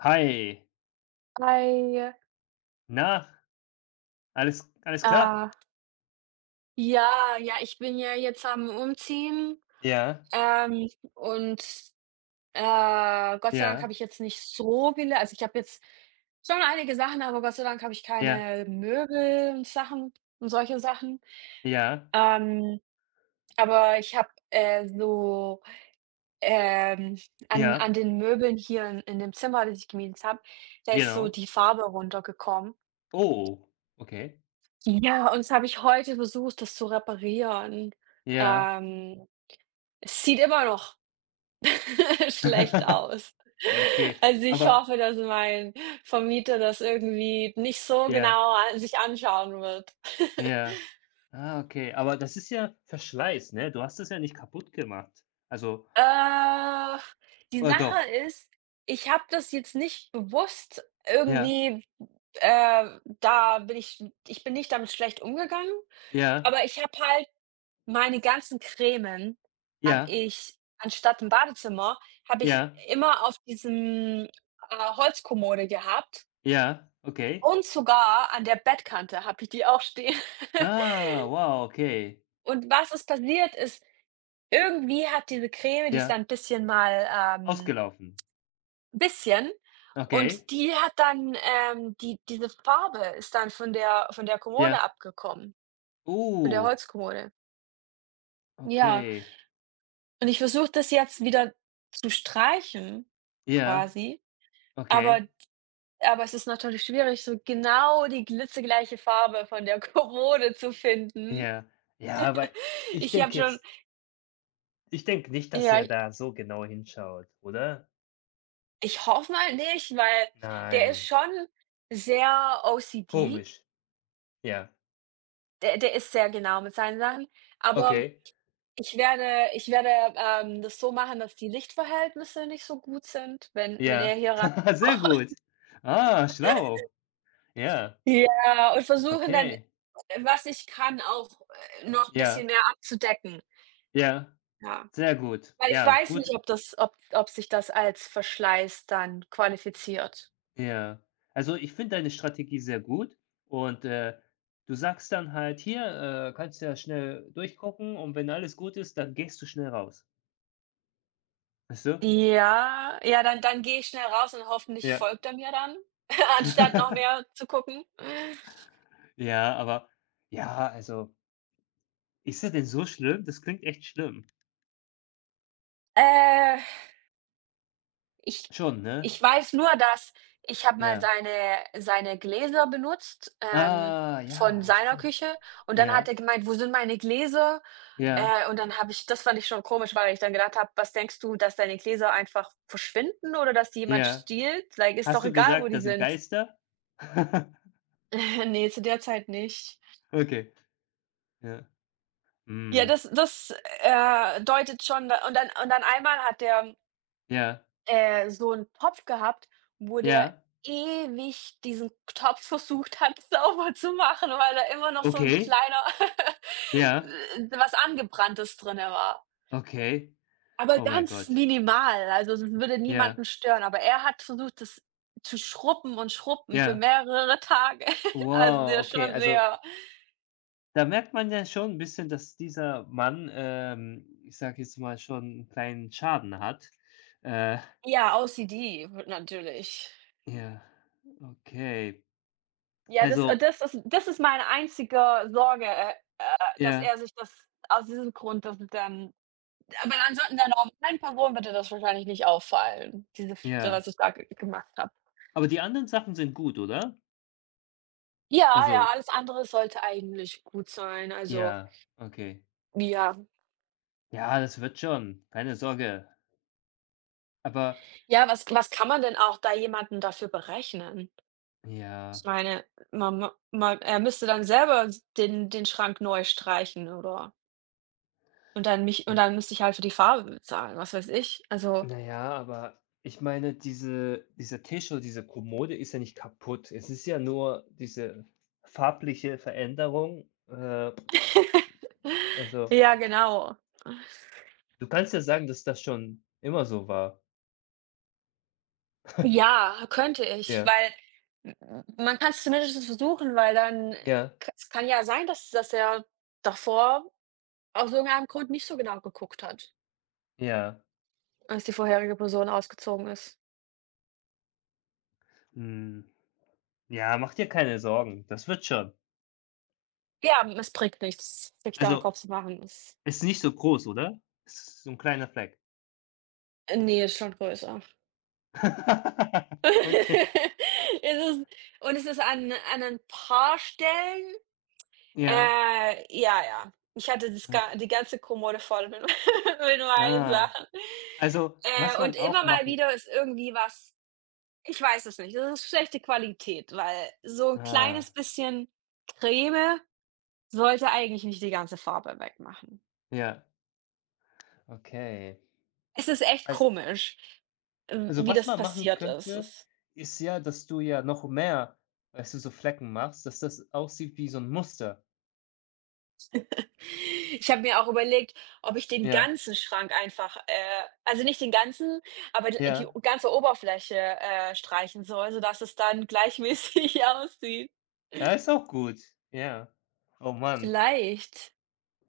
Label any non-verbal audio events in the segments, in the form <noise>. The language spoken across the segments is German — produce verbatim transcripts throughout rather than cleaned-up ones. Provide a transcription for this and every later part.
Hi, Hi. na, alles alles klar? Äh, ja, ja, ich bin ja jetzt am Umziehen, Ja, ähm, und, äh, Gott sei Dank habe ja, ich jetzt nicht so viele, also, ich habe jetzt schon einige Sachen, aber Gott sei Dank habe ich ja, keine Möbel und Sachen und solche Sachen. ja, Ähm, aber ich habe, äh, so, ähm an ja, an den Möbeln hier in in dem Zimmer, das ich gemietet habe. Da ist so genau. die Farbe runtergekommen. Oh, okay. Ja, und das habe ich heute versucht, das zu reparieren. Ja. Ähm, Es sieht immer noch <laughs> schlecht <laughs> aus. Okay, Also, ich aber hoffe, dass mein Vermieter das irgendwie nicht so ja, genau a sich anschauen wird. ja. <laughs> Ah, okay, aber das ist ja Verschleiß, ne? Du hast es ja nicht kaputt gemacht. Also Äh, die oder Sache doch? ist, ich habe das jetzt nicht bewusst Ja, irgendwie. Äh, da bin ich ich bin nicht damit schlecht umgegangen, ja, aber ich habe halt meine ganzen Cremen, habe ja, ich anstatt im Badezimmer, habe ich ja, immer auf diesem, äh, Holzkommode gehabt. ja, okay. Und sogar an der Bettkante habe ich die auch stehen. <laughs> Ah, wow, okay. Und was ist passiert, ist, irgendwie hat diese Creme, die ist Ja, dann 'n bisschen mal, ähm, ausgelaufen. bisschen, Okay, und die hat dann, ähm die diese Farbe ist dann von der von der Kommode ja. abgekommen, von der Oh, Holzkommode. Ja, okay. und ich versuche das jetzt wieder zu streichen Ja, quasi, aber okay. aber es ist natürlich schwierig, so genau die glitzegleiche Farbe von der <laughs> Kommode zu finden. Ja. Ja, <laughs> aber ich Ich habe denke schon, jetzt ich denke nicht, dass ja. er da so genau hinschaut, oder? Ich hoffe mal nicht, weil der ist Nein. schon sehr O OCD. Komisch. Ja. Der der ist sehr genau mit seinen Sachen, aber Okay. ich werde ich werde, ähm, das so machen, dass die Lichtverhältnisse nicht so gut sind, wenn wenn er Ja. hier rein. <laughs> Sehr <laughs> gut. Ah, schlau. Ja. Ja, und versuchen dann, Okay. was ich kann, auch, äh, noch 'n bisschen Ja. mehr abzudecken. Ja. Ja, Sehr gut. weil ich Ja, weiß gut. nicht, ob das ob ob sich das als Verschleiß dann qualifiziert. Ja. Also, ich finde deine Strategie sehr gut und, äh, du sagst dann halt: „Hier, äh, kannst ja schnell durchgucken und wenn alles gut ist, dann gehst du schnell raus.“ Weißt du? Ja, ja, dann dann gehe ich schnell raus und hoffentlich Ja. folgt er mir dann, <laughs> anstatt noch mehr <laughs> zu gucken. Ja, aber ja, also, ist das denn so schlimm? Das klingt echt schlimm. Äh, ich Schon, ne? ich weiß nur, dass ich habe mal Ja. seine seine Gläser benutzt, ähm, Ah, von ja, seiner stimmt. Küche, und dann Ja, hat er gemeint: „Wo sind meine Gläser?" ja, Äh, und dann, habe ich das fand ich schon komisch, weil ich dann gedacht habe: „Was denkst du, dass deine Gläser einfach verschwinden oder dass die jemand ja. stiehlt? Like, ist Hast doch du egal, wo gesagt, da die sind sind." Geister? <laughs> <laughs> Ne, zu der Zeit nicht. Okay, ja. Ja, Mhm. das das, äh, deutet schon da und dann und dann einmal hat der, Ja, äh, so 'n Topf gehabt, wo der ja. ewig diesen Topf versucht hat, <laughs> sauber zu machen, weil da immer noch so 'n Okay, kleiner <laughs> ja, äh, was Angebranntes drinnen war. okay. Aber Oh mein ganz Gott. minimal, also es würde Ja, niemanden stören, aber er hat versucht, das zu schrubben und schrubben für ja. mehrere <laughs> Tage. Also Wow, der ist okay. schon Also, sehr, da merkt man ja schon ein bisschen, dass dieser Mann, ähm, ich sage jetzt mal, schon 'n kleinen Schaden hat. Äh ja, O C D w natürlich. Ja, okay. Ja, das äh, Also das ist das ist meine einzige Sorge, äh, äh, dass ja, er sich das aus diesem Grund, dass dann, aber ansonsten, der normalen Person würde das wahrscheinlich nicht auffallen, diese f ja. was ich da ge gemacht habe. Aber die anderen Sachen sind gut, oder? Ja, ja, Also alles andere sollte eigentlich gut sein, also, ja, okay. ja. Ja, das wird schon, keine Sorge. Aber Ja, was was kann man denn auch da jemanden dafür berechnen? ja, Ich meine, man ma man, er müsste dann selber s den den Schrank neu streichen, oder, und dann mich und n dann müsste ich halt für die Farbe bezahlen, was weiß ich. Also. na ja, aber ich meine, diese dieser Tisch oder diese Kommode ist ja nicht kaputt. Es ist ja nur diese farbliche Veränderung. Äh, also, Ja, genau. du kannst ja sagen, dass das schon immer so war. Ja, könnte ich, Ja, weil m m man kann's zumindest versuchen, weil dann, äh, ja, k es kann ja sein, dass dass er davor aus irgendeinem Grund nicht so genau geguckt hat, ja. als die vorherige Person ausgezogen ist. Hm. Ja, mach dir keine Sorgen, das wird schon. Ja, hm, es bringt nichts, sich da 'n Also, Kopf zu machen. Es ist nicht so groß, oder? Ist so ein kleiner Fleck. ne, ist schon größer. <laughs> <laughs> Okay, Es ist und es ist an an ein paar Stellen. ja. Äh, ja, ja. Ich hatte das Äh, ga die ganze Kommode voll mit <laughs> mit meinen ah, Sachen. also, was Äh, und man auch immer mal machen wieder ist irgendwie was, ich weiß es nicht, das ist schlechte Qualität, weil so ein ah, kleines bisschen Creme sollte eigentlich nicht die ganze Farbe wegmachen. ja, okay. Es ist echt Also, komisch, w also, wie was das man machen passiert ist. könnte, Es ist ja, dass du ja noch mehr, weißt du, so Flecken machst, dass das aussieht wie so ein Muster. Ich habe mir auch überlegt, ob ich den Ja, ganzen Schrank einfach, äh, also nicht den ganzen, aber d die ja. o- ganze Oberfläche, äh, streichen soll, sodass es dann gleichmäßig <laughs> aussieht. Ja, ist auch gut. Ja. Oh Mann. Vielleicht,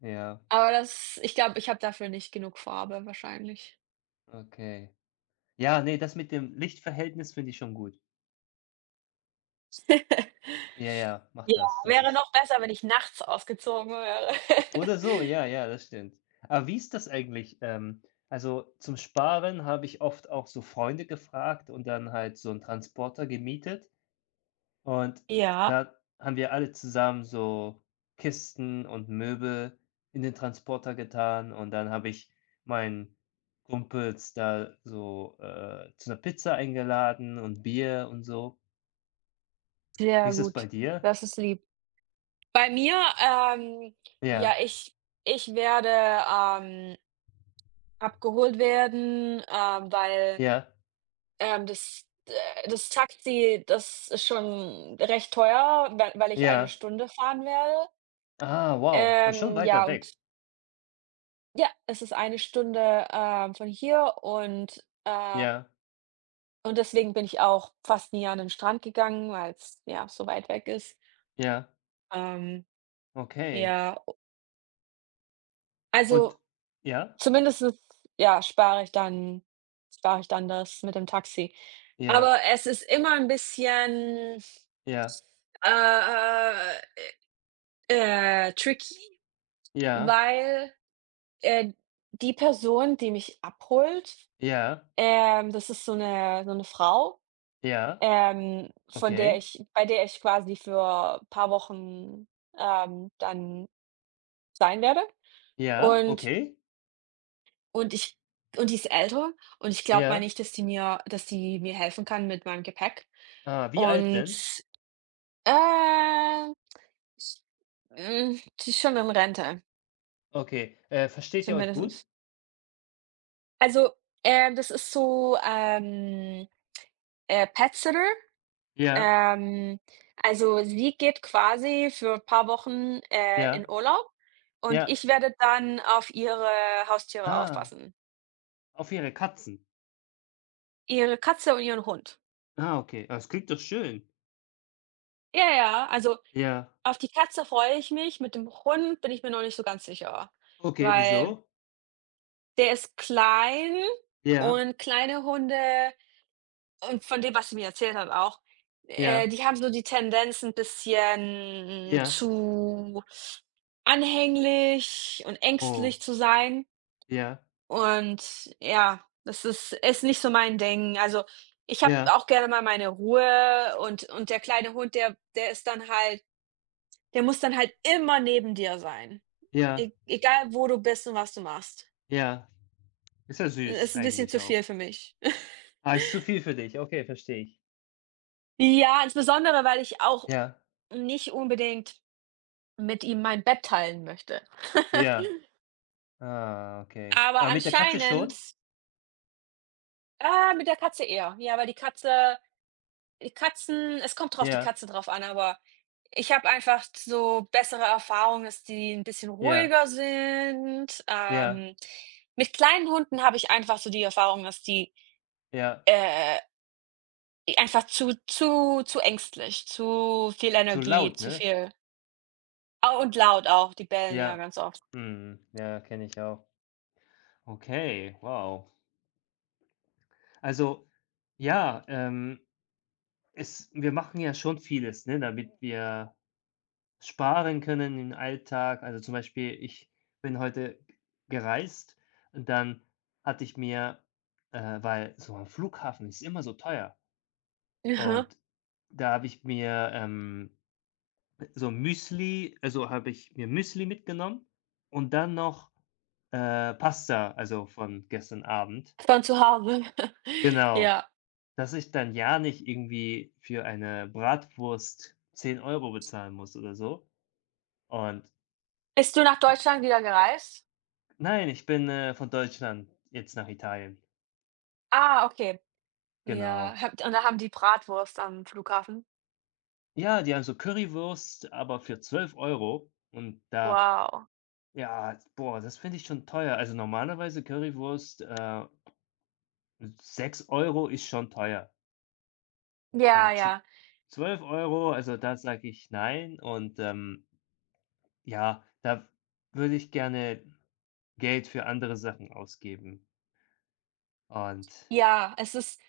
Ja, aber das ich glaube, ich habe dafür nicht genug Farbe wahrscheinlich. okay. Ja, nee, das mit dem Lichtverhältnis finde ich schon gut. <laughs> Ja, ja, mach Ja, das. Das wäre ist noch besser, wenn ich nachts ausgezogen wäre. oder so, <laughs> ja, ja, das stimmt. Aber wie ist das eigentlich? Ähm, also zum Sparen habe ich oft auch so Freunde gefragt und dann halt so einen Transporter gemietet und Ja, da haben wir alle zusammen so Kisten und Möbel in den Transporter getan und dann habe ich meinen Kumpels da so, äh, zu einer Pizza eingeladen und Bier und so. Wie sehr ist es bei gut. dir? Das ist lieb. Bei mir, ähm ja, Ja, ich ich werde, ähm abgeholt werden, ähm, weil, ja, ähm, das äh, das Taxi, das ist schon recht teuer, weil weil ich eine ja. Stunde fahren werde. Ah, wow, ist schon Ähm, weiter ja, weg. und ja, es ist eine Stunde, ähm, von hier und, äh Ja, und deswegen bin ich auch fast nie an den Strand gegangen, weil es, ja, so weit weg ist. ja, Ähm, okay. ja, Und also, ja, zumindest, ja, spare ich dann spare ich dann das mit dem Taxi. ja, Aber es ist immer ein bisschen. ja, Äh, äh, äh, tricky, ja, weil, äh, die Person, die mich abholt, ja, ähm, das ist so 'ne so 'ne Frau, ja, ähm, von der okay. ich bei der ich quasi für paar Wochen, ähm, dann sein werde. Ja, Und okay. und ich und die ist älter, und ich glaube mal Ja. nicht, dass die mir dass die mir helfen kann mit meinem Gepäck. Ah, wie alt Und, denn? äh, hm, die ist schon in Rente, Okay. Äh, versteht ihr euch gut? zumindest. Also, ähm, das ist so, ähm, äh, Pet-Sitter. Ja, Ähm, also, sie geht quasi für 'n paar Wochen, äh, in ja, Urlaub, und ja. ich werde dann auf ihre Haustiere Ah, aufpassen. auf ihre Katzen. Ihre Katze und ihren Hund. Ah, okay. Ah, das klingt doch schön. Ja, ja, also, Ja. auf die Katze freue ich mich, mit dem Hund bin ich mir noch nicht so ganz sicher, Okay, weil wieso? der ist klein, Ja, und kleine Hunde. Und von dem, was sie mir erzählt hat auch, äh, ja, die haben so die Tendenz, 'n bisschen ja. zu anhänglich und ängstlich Oh, zu sein. ja, Und ja, das ist ist nicht so mein Ding. Also, ich habe ja, auch gerne mal meine Ruhe, und und der kleine Hund, der der ist dann halt, der muss dann halt immer neben dir sein. ja, E Egal, wo du bist und was du machst. ja. Ist ja süß Ist 'n bisschen eigentlich zu viel auch. für mich. <laughs> Ah, ist zu viel für dich. Okay, verstehe ich. Ja, insbesondere, weil ich auch Ja, nicht unbedingt mit ihm mein Bett teilen möchte. <laughs> ja. Ah, okay. Aber Aber mit der Katze schon? anscheinend, ah, mit der Katze eher. Ja, weil die Katze, die Katzen, es kommt drauf, die Ja, Katze drauf an, aber ich habe einfach so bessere Erfahrungen, dass die ein bisschen ja, ruhiger sind. ja, Ähm, mit kleinen Hunden habe ich einfach so die Erfahrung, dass die, ja. äh, einfach zu zu zu ängstlich, zu viel So Energie, laut, zu ne? viel, ah, und laut auch, die bellen ja Ja. ganz oft. Mhm. Ja, kenne ich auch. Okay, wow. Also, ja, ähm, es wir machen ja schon vieles, ne, damit wir sparen können im Alltag. Also, zum Beispiel, ich bin heute gereist und dann hatte ich mir äh, weil so am Flughafen ist immer so teuer Mhm. und da habe ich mir, ähm, so Müsli also habe ich mir Müsli mitgenommen und dann noch, äh, Pasta, also von gestern Abend. Von zu Hause. <laughs> Genau, Ja. dass ich dann ja nicht irgendwie für eine Bratwurst zehn Euro bezahlen muss oder so. Und Bist du nach Deutschland wieder gereist? nein, ich bin, äh, von Deutschland jetzt nach Italien. Ah, okay. Ja, Genau. habt und da haben die Bratwurst am Flughafen? Ja, die haben so Currywurst, aber für zwölf Euro und da Wow. ja, boah, das finde ich schon teuer. Also normalerweise Currywurst, äh sechs Euro ist schon teuer, Ja, aber zw ja. zwölf Euro, also da sage ich nein und, ähm, ja, da würde ich gerne Geld für andere Sachen ausgeben. Und Ja, es ist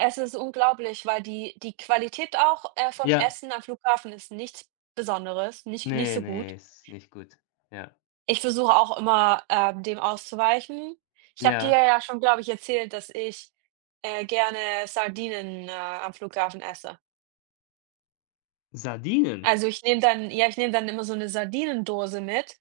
es ist unglaublich, weil die die Qualität auch, äh, vom ja, Essen am Flughafen ist nichts Besonderes, nicht nicht ne, so ne, gut. ist nicht gut. Ja. Ich versuche auch immer, ähm, dem auszuweichen. Ich habe dir Ja. ja schon, glaube ich, erzählt, dass ich, äh, gerne Sardinen, äh, am Flughafen esse. Sardinen? Also, ich nehme dann ja, ich nehme dann immer so 'ne Sardinendose mit.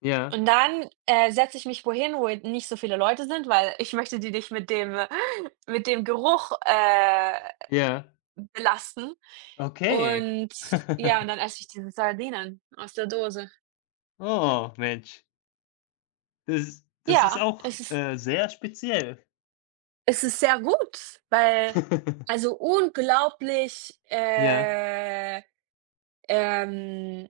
Ja, Und dann, äh, setze ich mich wohin, wo nicht so viele Leute sind, weil ich möchte die nicht mit dem <laughs> mit dem Geruch, äh, ja. belasten. Okay. Und <laughs> ja, und dann esse ich diese Sardinen aus der Dose. Oh, Mensch. Das das ist Ja, auch, es ist äh, sehr speziell. es ist sehr gut, weil, also, <laughs> unglaublich, Ja, äh, ähm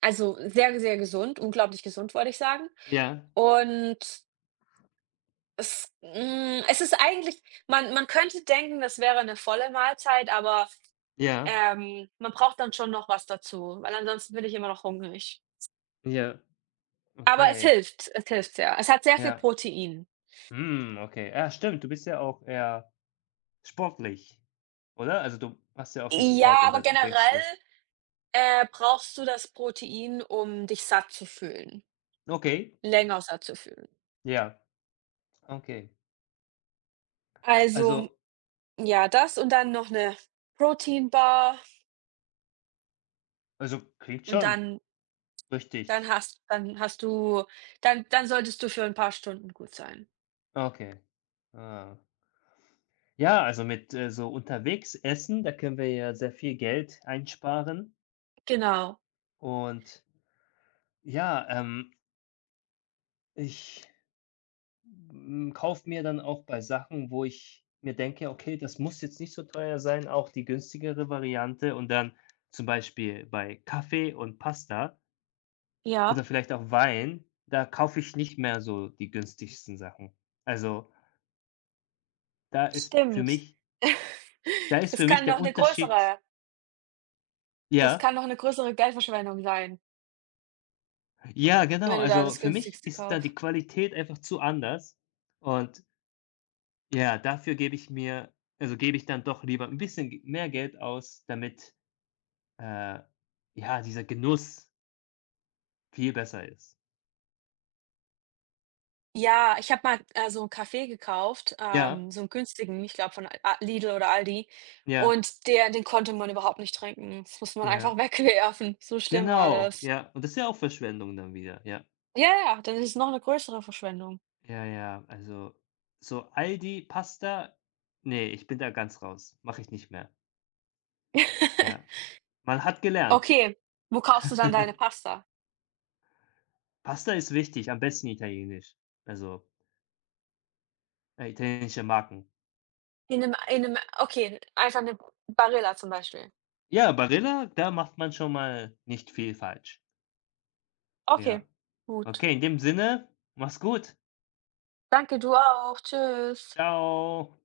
also sehr, sehr gesund, unglaublich gesund, wollte ich sagen. ja, Und, Es hm, es ist eigentlich, man man könnte denken, das wäre eine volle Mahlzeit, aber, ja, ähm, man braucht dann schon noch was dazu, weil ansonsten bin ich immer noch hungrig. ja, Aber es okay, hilft, es hilft sehr. Es hat sehr viel ja. Protein. Hm, okay. Ja, stimmt, du bist ja auch eher sportlich, oder? Also, du machst ja auch viel Sport Ja, und aber dann denkst du generell, äh, brauchst du das Protein, um dich satt zu fühlen, okay, länger satt zu fühlen. ja, okay. Also, Also ja, das und dann noch eine Proteinbar also, klingt und schon dann dann richtig. hast dann hast du dann dann solltest du für ein paar Stunden gut sein. Okay. Ah. Ja, also, mit, äh, so unterwegs essen, da können wir ja sehr viel Geld einsparen Genau. und ja, ähm, ich hm, kaufe mir dann auch bei Sachen, wo ich mir denke: „Okay, das muss jetzt nicht so teuer sein“, auch die günstigere Variante und dann zum Beispiel bei Kaffee und Pasta oder Ja, vielleicht auch Wein, da kaufe ich nicht mehr so die günstigsten Sachen. Also, da ist für stimmt. mich <laughs> da ist Das für mich kann noch der eine Unterschied größere das ja, kann noch eine größere Geldverschwendung sein, ja, genau. wenn du da Also, das für mich Günstigste ist da kaufst. die Qualität einfach zu anders und ja, dafür gebe ich mir also, gebe ich dann doch lieber ein bisschen g mehr Geld aus, damit Äh, ja, dieser Genuss viel besser ist. Ja, ich habe mal, äh, so 'n Kaffee gekauft, Ja, ähm, so einen günstigen, ich glaube von A Lidl oder Aldi, ja, und der den konnte man überhaupt nicht trinken. Das musste man ja. einfach <laughs> wegwerfen. So schlimm war Genau, das. ja. Und das ist ja auch Verschwendung dann wieder, ja. Ja, ja, dann ist es noch eine größere Verschwendung. Ja, ja, also so Aldi, Pasta, nee, ich bin da ganz raus. Mache ich nicht mehr. Ja. <laughs> Man hat gelernt. Okay, wo kaufst du dann deine <laughs> Pasta? Pasta ist wichtig, am besten italienisch. Also, äh, italienische Marken. In einem, in einem, okay, einfach 'ne Barilla zum Beispiel. Ja, Barilla, da macht man schon mal nicht viel falsch. Ja. Okay, gut. Okay, in dem Sinne, mach's gut. Danke, du auch. Tschüss. Ciao.